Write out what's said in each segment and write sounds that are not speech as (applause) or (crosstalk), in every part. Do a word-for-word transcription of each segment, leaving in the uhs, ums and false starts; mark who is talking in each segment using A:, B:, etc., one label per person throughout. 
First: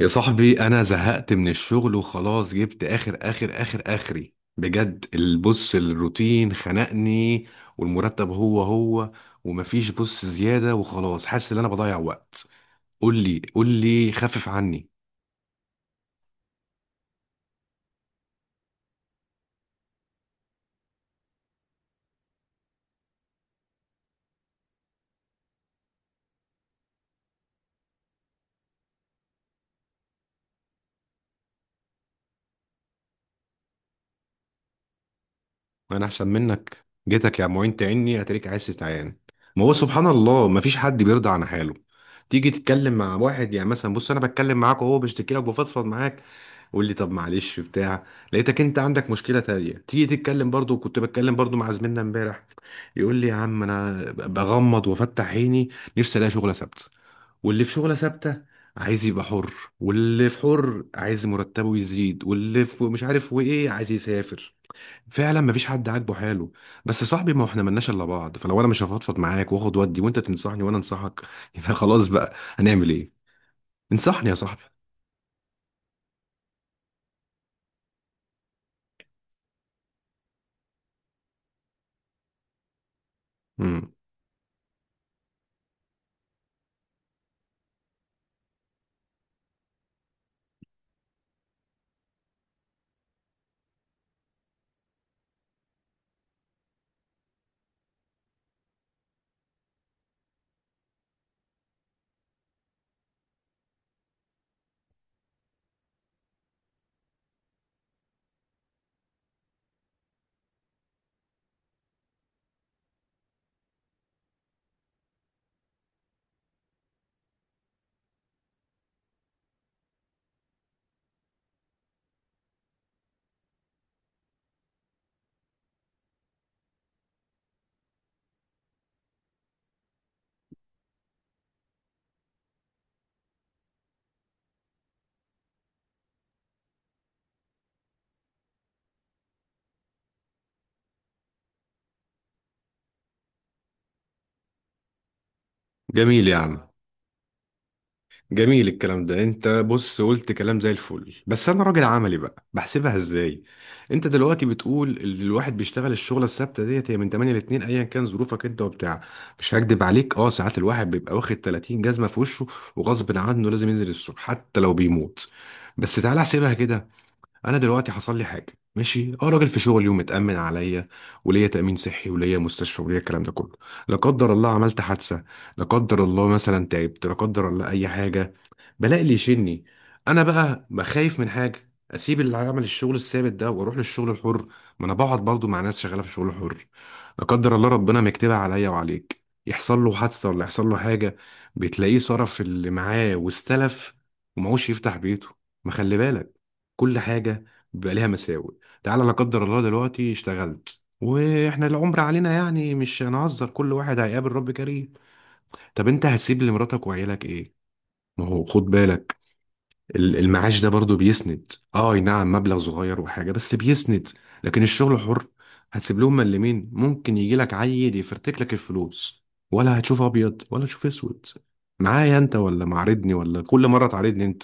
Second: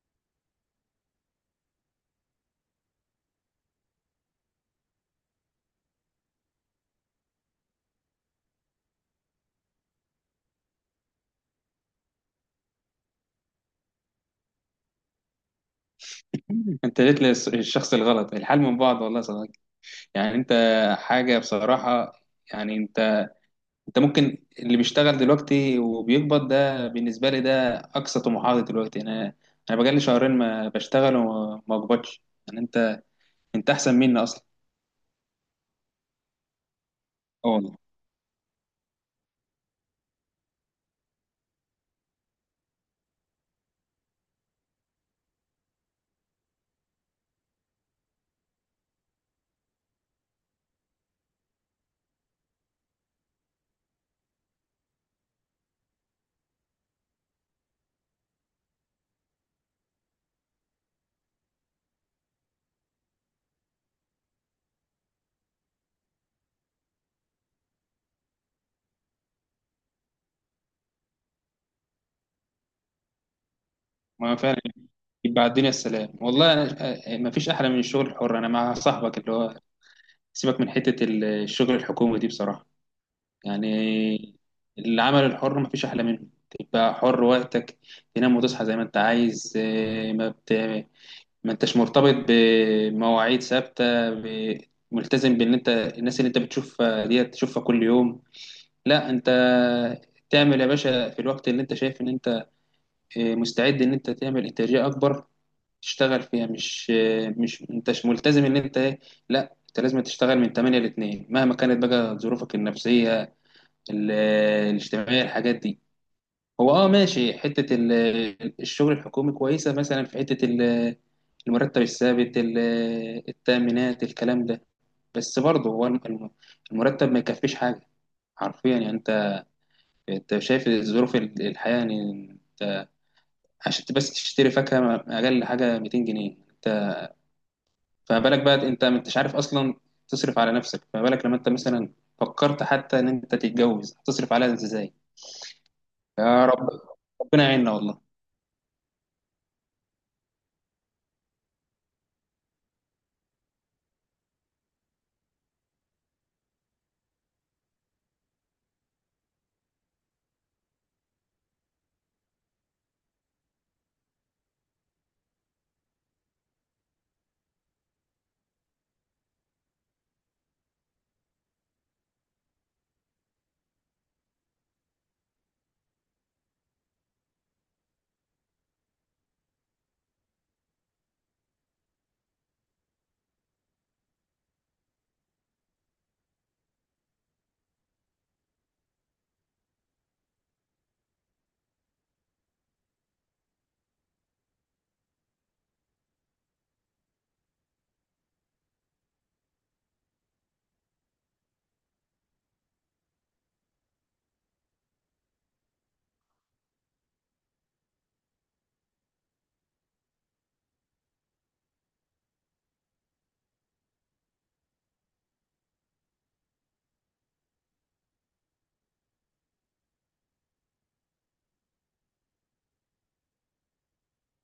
A: يا صاحبي انا زهقت من الشغل وخلاص جبت اخر اخر اخر اخري بجد. البص الروتين خنقني، والمرتب هو هو، ومفيش بص زيادة، وخلاص حاسس ان انا بضيع وقت. قول لي قول لي، خفف عني.
B: انت جيت للشخص الغلط. الحال من بعض والله يا صديقي. يعني انت حاجه بصراحه. يعني انت انت ممكن اللي بيشتغل دلوقتي وبيقبض ده، بالنسبه لي ده اقصى طموحاتي دلوقتي. انا انا بقالي شهرين ما بشتغل وما بقبضش. يعني انت انت احسن مني اصلا.
A: انا احسن منك؟ جيتك يا
B: اه والله.
A: معين تعني اتريك، عايز تتعين. ما هو سبحان الله، ما فيش حد بيرضى عن حاله. تيجي تتكلم مع واحد، يعني مثلا بص انا بتكلم معاك وهو بشتكي لك، بفضفض معاك، قول لي طب معلش بتاع، لقيتك انت عندك مشكله تانية. تيجي تتكلم برضو، كنت بتكلم برضو مع زميلنا امبارح، يقول لي يا عم انا بغمض وافتح عيني، نفسي الاقي شغله ثابته. واللي في شغله ثابته عايز يبقى حر، واللي في حر عايز مرتبه يزيد، واللي في مش عارف وايه عايز يسافر. فعلا مفيش حد عاجبه حاله. بس يا صاحبي ما احنا ملناش الا بعض، فلو انا مش هفضفض معاك واخد ودي، وانت تنصحني وانا انصحك (laughs) يبقى خلاص، بقى هنعمل ايه؟ انصحني يا
B: ما فعلا،
A: صاحبي.
B: يبقى على الدنيا السلام. والله أنا- ما فيش احلى من الشغل الحر. انا مع صاحبك اللي هو، سيبك من حته الشغل الحكومي دي بصراحه.
A: امم
B: يعني العمل الحر مفيش أحلى منه. تبقى حر وقتك، تنام وتصحى زي ما أنت عايز. آه، ما بت... ما أنتش مرتبط بمواعيد ثابتة ب... ملتزم بإن أنت الناس اللي أنت بتشوفها ديت تشوفها كل يوم. لا، أنت تعمل يا باشا في الوقت اللي أنت شايف إن أنت آه، مستعد إن أنت تعمل إنتاجية أكبر تشتغل فيها. مش آه، مش أنتش ملتزم إن أنت إيه، لا أنت لازم تشتغل من ثمانية ل اثنين مهما كانت بقى ظروفك النفسية، ال- الاجتماعية، الحاجات دي. هو اه ماشي، حتة ال- الشغل الحكومي كويسة مثلا، في حتة ال- المرتب الثابت، ال- التأمينات، الكلام ده. بس برضه هو الم- المرتب ما يكفيش حاجة. حرفيا، يعني انت انت شايف ظروف ال- الحياة. يعني انت عشان بس تشتري فاكهة اقل حاجة ميتين جنيه. انت فما بالك بقى، انت ما انتش عارف اصلا تصرف على نفسك، فما بالك لما انت مثلا فكرت حتى ان انت تتجوز تصرف عليها ازاي؟
A: جميل يا
B: يا
A: عم،
B: رب، ربنا يعيننا والله.
A: جميل الكلام ده. انت بص قلت كلام زي الفل، بس انا راجل عملي بقى، بحسبها ازاي. انت دلوقتي بتقول ال- الواحد بيشتغل الشغله الثابته ديت هي من تمانية ل اتنين، ايا كان ظروفك انت وبتاع. مش هكدب عليك اه، ساعات الواحد بيبقى واخد تلاتين جزمه في وشه، وغصب عنه لازم ينزل الصبح حتى لو بيموت. بس تعالى احسبها كده. انا دلوقتي حصل لي حاجه، ماشي اه راجل في شغلي ومتامن عليا، وليا تامين صحي، وليا مستشفى، وليا الكلام ده كله. لا قدر الله عملت حادثه، لا قدر الله مثلا تعبت، لا قدر الله اي حاجه، بلاقي اللي يشني. انا بقى بخايف من حاجه اسيب اللي عمل الشغل الثابت ده واروح للشغل الحر. ما انا بقعد برضو مع ناس شغاله في الشغل الحر، لا قدر الله ربنا مكتبها عليا وعليك، يحصل له حادثه ولا يحصل له حاجه، بتلاقيه صرف اللي معاه واستلف، ومعوش يفتح بيته. ما خلي بالك، كل حاجه بيبقى ليها مساوئ. تعالى لا قدر الله دلوقتي اشتغلت، واحنا العمر علينا يعني مش هنهزر، كل واحد هيقابل رب كريم، طب انت هتسيب لمراتك وعيالك ايه؟ ما هو خد بالك، ال- المعاش ده برضو بيسند، اه أي نعم مبلغ صغير وحاجة، بس بيسند. لكن الشغل حر، هتسيب لهم ملمين، ممكن يجي لك عيل يفرتك لك الفلوس، ولا هتشوف ابيض ولا تشوف اسود. معايا انت ولا معارضني؟ ولا كل مرة تعارضني؟ انت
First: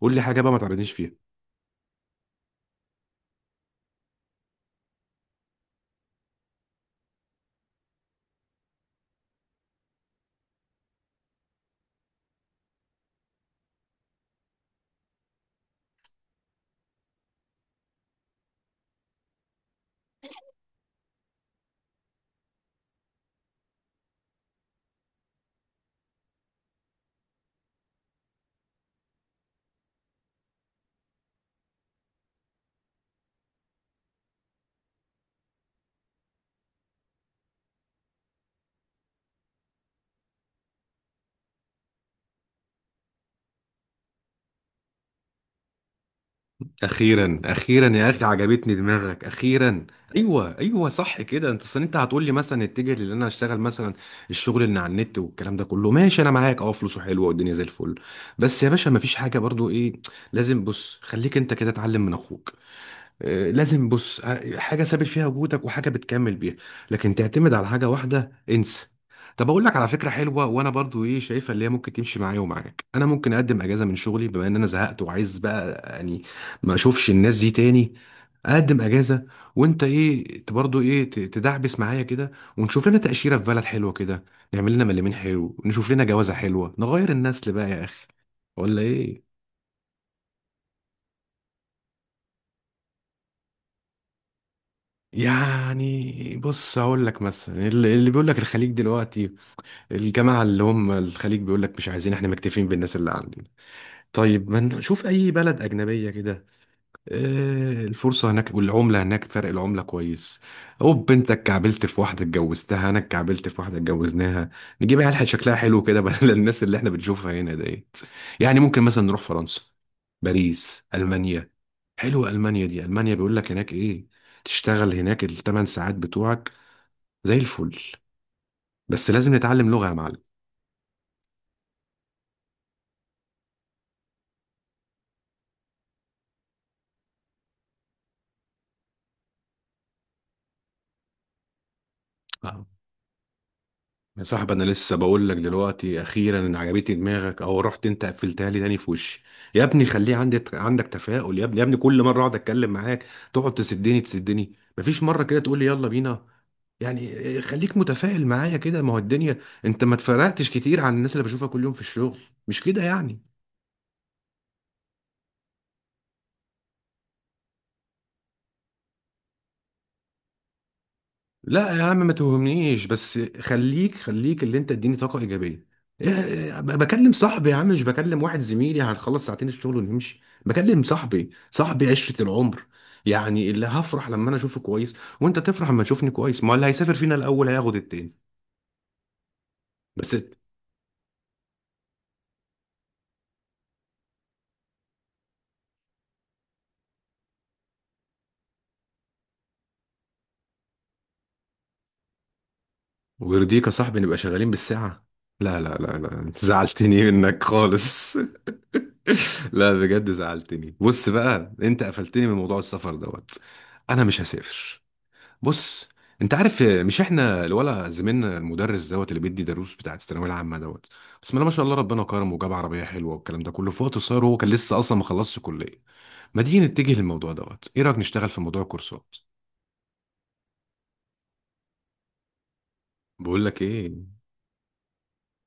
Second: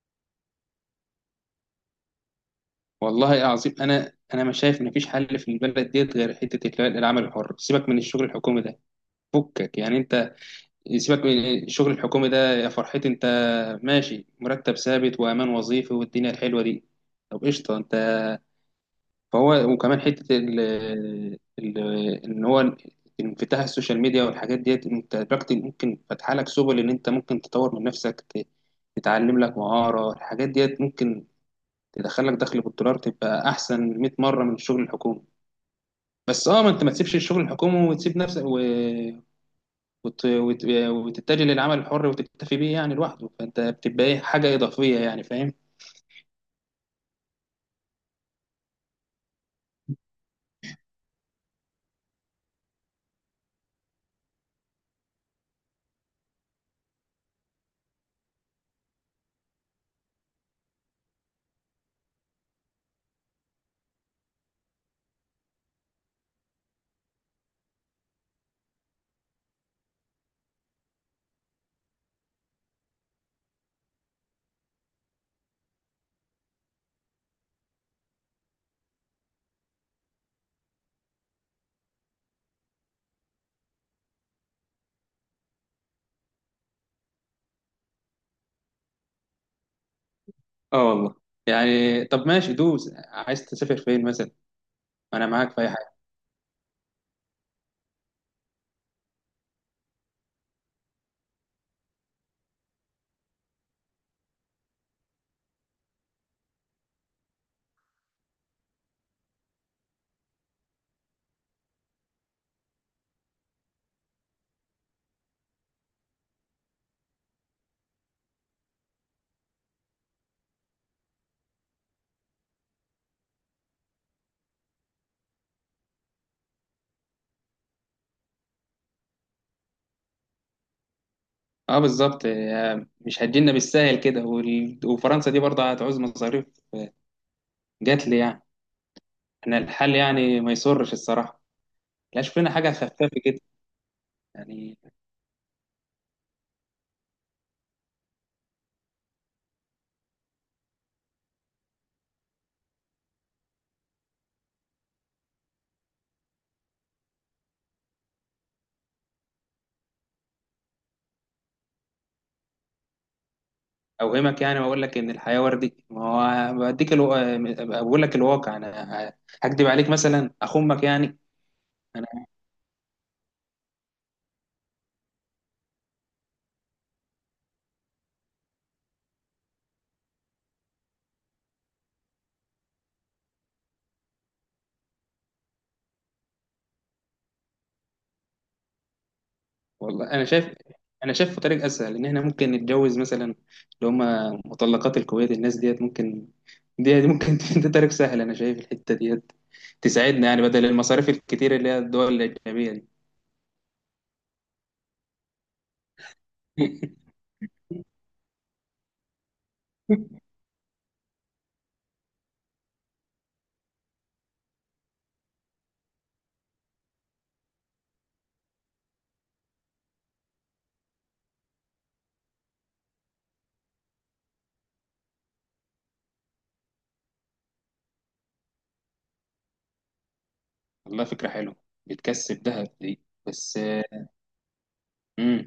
A: قول لي حاجة بقى ما تعارضنيش فيها.
B: والله عظيم، انا انا مش شايف ان فيش حل في البلد ديت غير حته اللي هو العمل الحر. سيبك من الشغل الحكومي ده، فكك. يعني انت سيبك من الشغل الحكومي ده يا فرحتي. انت ماشي مرتب ثابت وامان وظيفي والدنيا الحلوه دي. طب قشطه. انت فهو وكمان حته ال ال ان هو انفتاح السوشيال ميديا والحاجات ديت، انت دلوقتي ممكن فاتحه لك سبل ان انت ممكن تطور من نفسك، ت- تتعلم لك مهاره. الحاجات ديت ممكن تدخلك دخل بالدولار، تبقى احسن مئة مره من الشغل الحكومي. بس اه، ما انت ما تسيبش الشغل الحكومي وتسيب نفسك و... وت... وت... وتتجه للعمل الحر وتكتفي بيه يعني لوحده. فانت بتبقى ايه، حاجه اضافيه يعني، فاهم؟
A: اخيرا اخيرا يا اخي عجبتني دماغك، اخيرا. ايوه ايوه، صح كده. انت اصل انت هتقول لي مثلا اتجه لان انا اشتغل مثلا الشغل اللي على النت والكلام ده كله. ماشي انا معاك، اه فلوسه حلوه والدنيا زي الفل، بس يا باشا مفيش حاجه برضو ايه، لازم بص خليك انت كده اتعلم من اخوك، آه، لازم بص ع- حاجه ثابت فيها وجودك، وحاجه بتكمل بيها. لكن تعتمد على حاجه واحده؟ انسى. طب اقول لك على فكره حلوه، وانا برضو ايه شايفها، اللي هي ممكن تمشي معايا ومعاك. انا ممكن اقدم اجازه من شغلي، بما ان انا زهقت وعايز بقى يعني ما اشوفش الناس دي تاني، اقدم اجازه، وانت ايه ت- برضو ايه ت- تدعبس معايا كده، ونشوف لنا تاشيره في بلد حلوه كده، نعمل لنا مليمين حلو، نشوف لنا جوازه حلوه، نغير النسل بقى يا اخي، ولا ايه؟
B: اه والله. يعني طب ماشي دوس، عايز تسافر فين مثلا؟ انا معاك في اي حاجه.
A: يعني بص هقول لك مثلا، اللي اللي بيقول لك الخليج دلوقتي، الجماعه اللي هم الخليج بيقول لك مش عايزين، احنا مكتفين بالناس اللي عندنا. طيب ما نشوف اي بلد اجنبيه كده، آه، الفرصة هناك والعملة هناك، فرق العملة كويس. أوب أنت اتكعبلت في واحدة اتجوزتها، أنا اتكعبلت في واحدة اتجوزناها، نجيب عيال شكلها حلو كده (laughs) بدل الناس اللي احنا بنشوفها هنا ديت. يعني ممكن مثلا نروح فرنسا، باريس، ألمانيا. حلوة ألمانيا دي، ألمانيا بيقول لك هناك إيه، تشتغل هناك الثمان ساعات بتوعك، زي الفل. بس لازم نتعلم لغة. يا
B: اه بالظبط. آه، مش هتجينا بالساهل كده وال... وفرنسا دي برضه هتعوز مصاريف، جات لي يعني. احنا الحل يعني ما يسرش الصراحه. لا، شوف لنا
A: معلم،
B: حاجه خفافه كده.
A: يا صاحبي، انا
B: يعني
A: لسه بقول لك دلوقتي اخيرا ان عجبتني دماغك، او رحت انت قفلتها لي تاني في وشي. يا ابني خليه عندي عندك تفاؤل، يا ابني يا ابني، كل مره اقعد اتكلم معاك تقعد تسدني تسدني. مفيش مره كده تقول لي يلا بينا، يعني إيه، خليك متفائل معايا كده. ما هو الدنيا، انت ما اتفرقتش كتير عن الناس اللي بشوفها كل يوم في الشغل، مش كده يعني؟
B: اوهمك يعني واقول لك ان الحياه وردي؟ ما هو بديك الو... آه، بقول لك الواقع. انا هكدب عليك مثلا، اخمك يعني؟
A: لا يا عم
B: انا
A: ما توهمنيش، بس خليك خليك اللي انت اديني طاقة إيجابية. إيه- إيه، ب- بكلم صاحبي يا عم، مش بكلم واحد زميلي هنخلص ساعتين الشغل ونمشي. بكلم صاحبي، صاحبي عشرة العمر، يعني اللي هفرح لما انا اشوفه كويس، وانت تفرح لما تشوفني كويس. ما اللي هيسافر فينا الاول هياخد التاني.
B: والله،
A: بس
B: انا شايف انا شايف طريق اسهل، ان احنا ممكن نتجوز مثلا اللي هم مطلقات الكويت. الناس ديت ممكن، دي ممكن (laughs) ده طريق سهل انا شايف، الحته ديت تساعدنا يعني بدل المصاريف الكتير اللي هي الدول الاجنبيه دي.
A: ويرضيك يا صاحبي نبقى شغالين بالساعة؟ لا لا لا لا، انت زعلتني منك خالص (laughs) لا بجد
B: (laughs)
A: زعلتني، بص بقى انت قفلتني من موضوع السفر دوت، انا مش هسافر. بص انت عارف آه، مش احنا الولا زميلنا المدرس دوت اللي بيدي دروس بتاعت الثانويه العامه دوت؟ بسم الله ما شاء الله، ربنا كرمه وجاب عربيه حلوه والكلام ده كله في وقت قصير، وهو كان لسه اصلا ما خلصش كليه. ما تيجي نتجه للموضوع دوت، ايه رايك نشتغل في موضوع الكورسات؟
B: والله فكره حلوه، بتكسب دهب دي.
A: بقول
B: بس
A: لك
B: آه،
A: ايه،
B: مم.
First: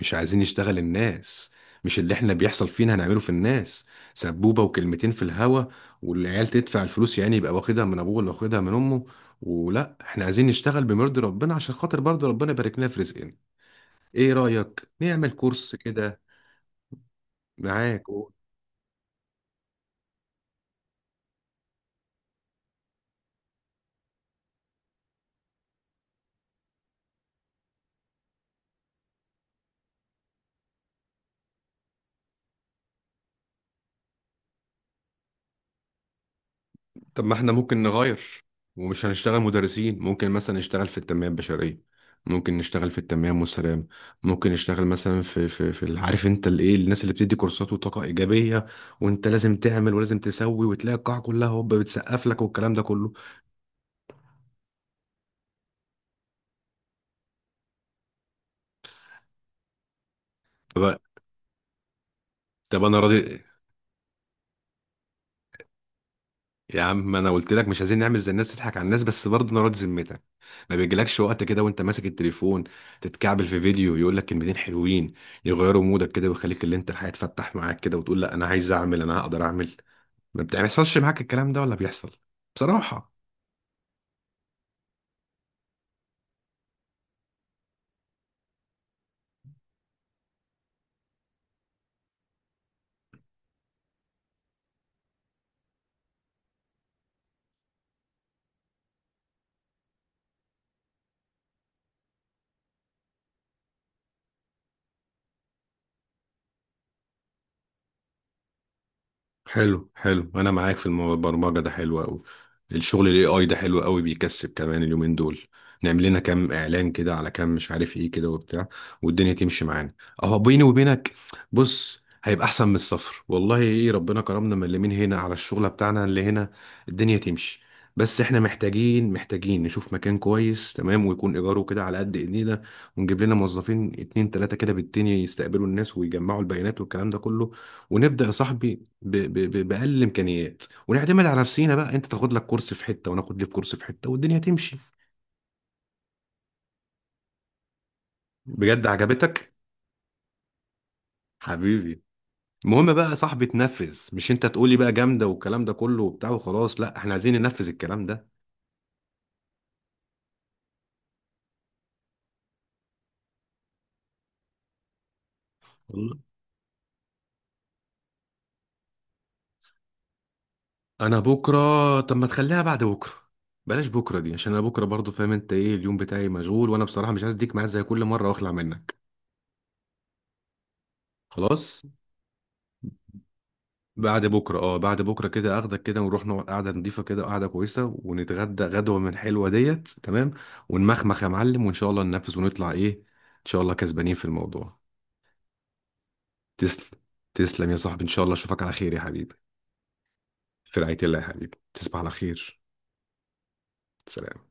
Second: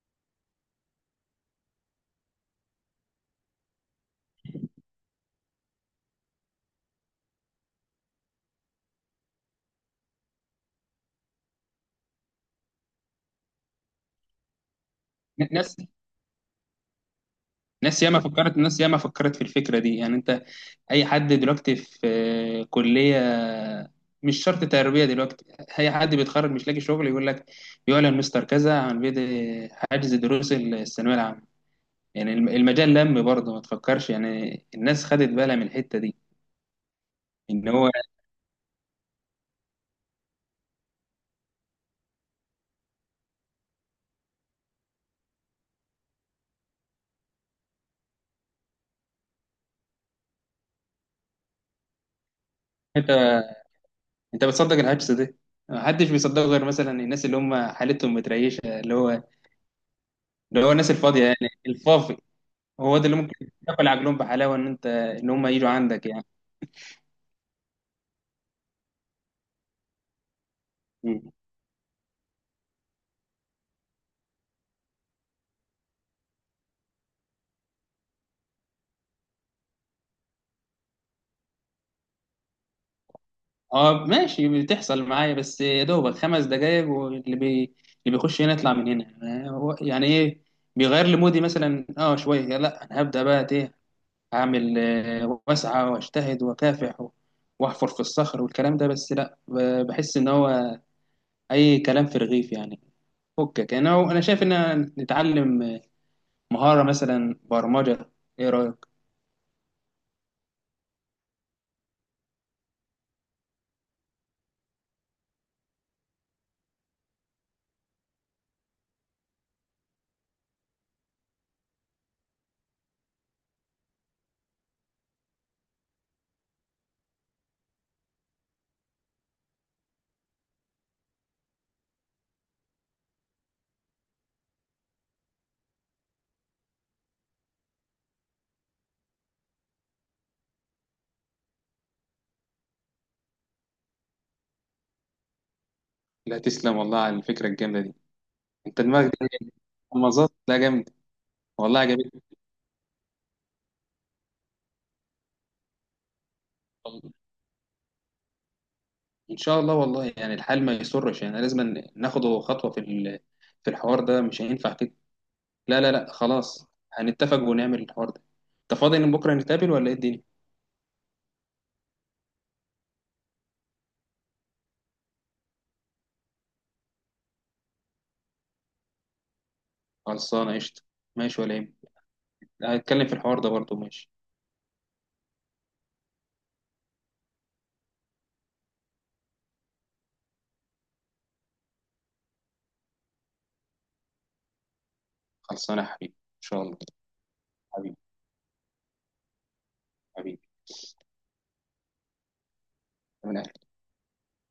A: مش عايزين نشتغل الناس، مش اللي احنا بيحصل فينا هنعمله في الناس، سبوبه وكلمتين في الهوا والعيال تدفع الفلوس، يعني يبقى واخدها من ابوه ولا واخدها من امه. ولا احنا عايزين نشتغل بمرضي ربنا عشان خاطر برضه ربنا يبارك لنا في رزقنا. ايه رأيك نعمل
B: ناس
A: كورس كده
B: ناس
A: معاك
B: ياما
A: و...
B: فكرت ناس ياما فكرت في الفكره دي. يعني انت اي حد دلوقتي في كليه، مش شرط تربيه دلوقتي، اي حد بيتخرج مش لاقي شغل يقول لك يعلن مستر كذا عن بدء حجز دروس الثانويه العامه. يعني الم- المجال لم برضه، ما تفكرش يعني الناس خدت بالها من الحته دي.
A: طب ما احنا
B: ان
A: ممكن
B: هو
A: نغير ومش هنشتغل مدرسين، ممكن مثلا نشتغل في التنمية البشرية، ممكن نشتغل في التنمية المستدامة، ممكن نشتغل مثلا في في في ال- عارف انت الايه، الناس اللي بتدي كورسات وطاقة إيجابية، وانت لازم تعمل ولازم تسوي، وتلاقي القاعة كلها هوب بتسقف لك والكلام ده
B: انت
A: كله.
B: انت بتصدق الحجز ده؟ محدش بيصدقه غير مثلا الناس اللي هم حالتهم متريشه، اللي هو اللي هو
A: طب
B: الناس الفاضيه يعني، الفافي.
A: طب
B: هو
A: انا
B: ده اللي
A: راضي.
B: ممكن تاكل عجلهم بحلاوه، ان انت، ان هم يجوا عندك.
A: يا عم ما انا قلت لك مش عايزين نعمل زي الناس تضحك على الناس، بس برضه نراضي ذمتك. ما بيجيلكش
B: يعني
A: وقت كده وانت ماسك التليفون تتكعبل في فيديو يقول لك كلمتين حلوين، يغيروا مودك كده ويخليك اللي انت الحياة تفتح معاك كده، وتقول لا انا عايز اعمل، انا هقدر اعمل؟ ما بتحصلش معاك الكلام ده ولا بيحصل؟ بصراحة.
B: اه ماشي، بتحصل معايا بس يا دوبك خمس دقايق واللي بي... اللي بيخش هنا يطلع من هنا. آه، هو- يعني ايه بيغير لي مودي مثلا اه شويه. لا، انا هبدا بقى، ايه، اعمل، آه، واسعى واجتهد واكافح و- واحفر في الصخر والكلام ده. بس لا، ب- بحس ان هو اي كلام في رغيف يعني. فكك، انا هو- انا شايف ان نتعلم مهاره مثلا برمجه، ايه رايك؟
A: حلو حلو، انا معاك في المو- البرمجه ده حلو قوي. الشغل الاي اي ده حلو قوي، بيكسب كمان اليومين دول. نعمل لنا كام اعلان كده على كام، مش عارف ايه كده وبتاع، والدنيا تمشي معانا. اهو بيني وبينك بص هيبقى احسن من الصفر. والله ايه، ربنا كرمنا من اللي من هنا على الشغله بتاعنا اللي هنا، الدنيا تمشي. بس احنا محتاجين محتاجين نشوف مكان كويس تمام، ويكون ايجاره كده على قد ايدينا، ونجيب لنا موظفين اتنين تلاتة كده بالدنيا يستقبلوا الناس ويجمعوا البيانات والكلام ده كله. ونبدأ يا صاحبي ب... ب... ب... باقل الامكانيات، ونعتمد على نفسينا. بقى انت تاخد لك كورس في حته، وناخد لي في كورس في حته، والدنيا تمشي.
B: لا تسلم والله على الفكره الجامده دي. انت
A: بجد
B: دماغك دي
A: عجبتك؟
B: مظبط، لا جامد. والله
A: حبيبي.
B: عجبتني.
A: المهم بقى يا صاحبي تنفذ، مش انت تقولي بقى جامده والكلام ده كله وبتاع وخلاص، لا احنا عايزين ننفذ الكلام ده.
B: ان شاء الله. والله يعني الحال ما يسرش يعني لازم ناخده خطوه في ال- في الحوار ده. مش هينفع كده، لا لا لا
A: والله.
B: خلاص. هنتفق ونعمل الحوار ده. انت فاضي ان بكره نتقابل ولا ايه الدنيا؟
A: انا بكره؟ طب ما تخليها بعد بكره، بلاش بكره دي عشان انا بكره برضو فاهم انت ايه، اليوم بتاعي مشغول، وانا بصراحه مش عايز اديك معايا زي كل مره واخلع منك.
B: خلصانه قشطه، ماشي ولا ايه؟
A: خلاص،
B: هنتكلم في الحوار ده برضه، ماشي.
A: بعد بكره اه، بعد بكره كده اخدك كده ونروح نقعد قعده نضيفه كده، قعده كويسه، ونتغدى غدوه من حلوه ديت، تمام. ونمخمخ يا معلم، وان شاء الله ننفذ ونطلع ايه، ان شاء الله كسبانين في الموضوع.
B: خلصانه يا حبيبي ان شاء الله.
A: تسلم، تسلم يا
B: حبيبي،
A: صاحبي، ان شاء الله اشوفك على خير يا حبيبي.
B: حبيبي،
A: في رعايه الله يا حبيبي، تصبح على خير.
B: من
A: سلام.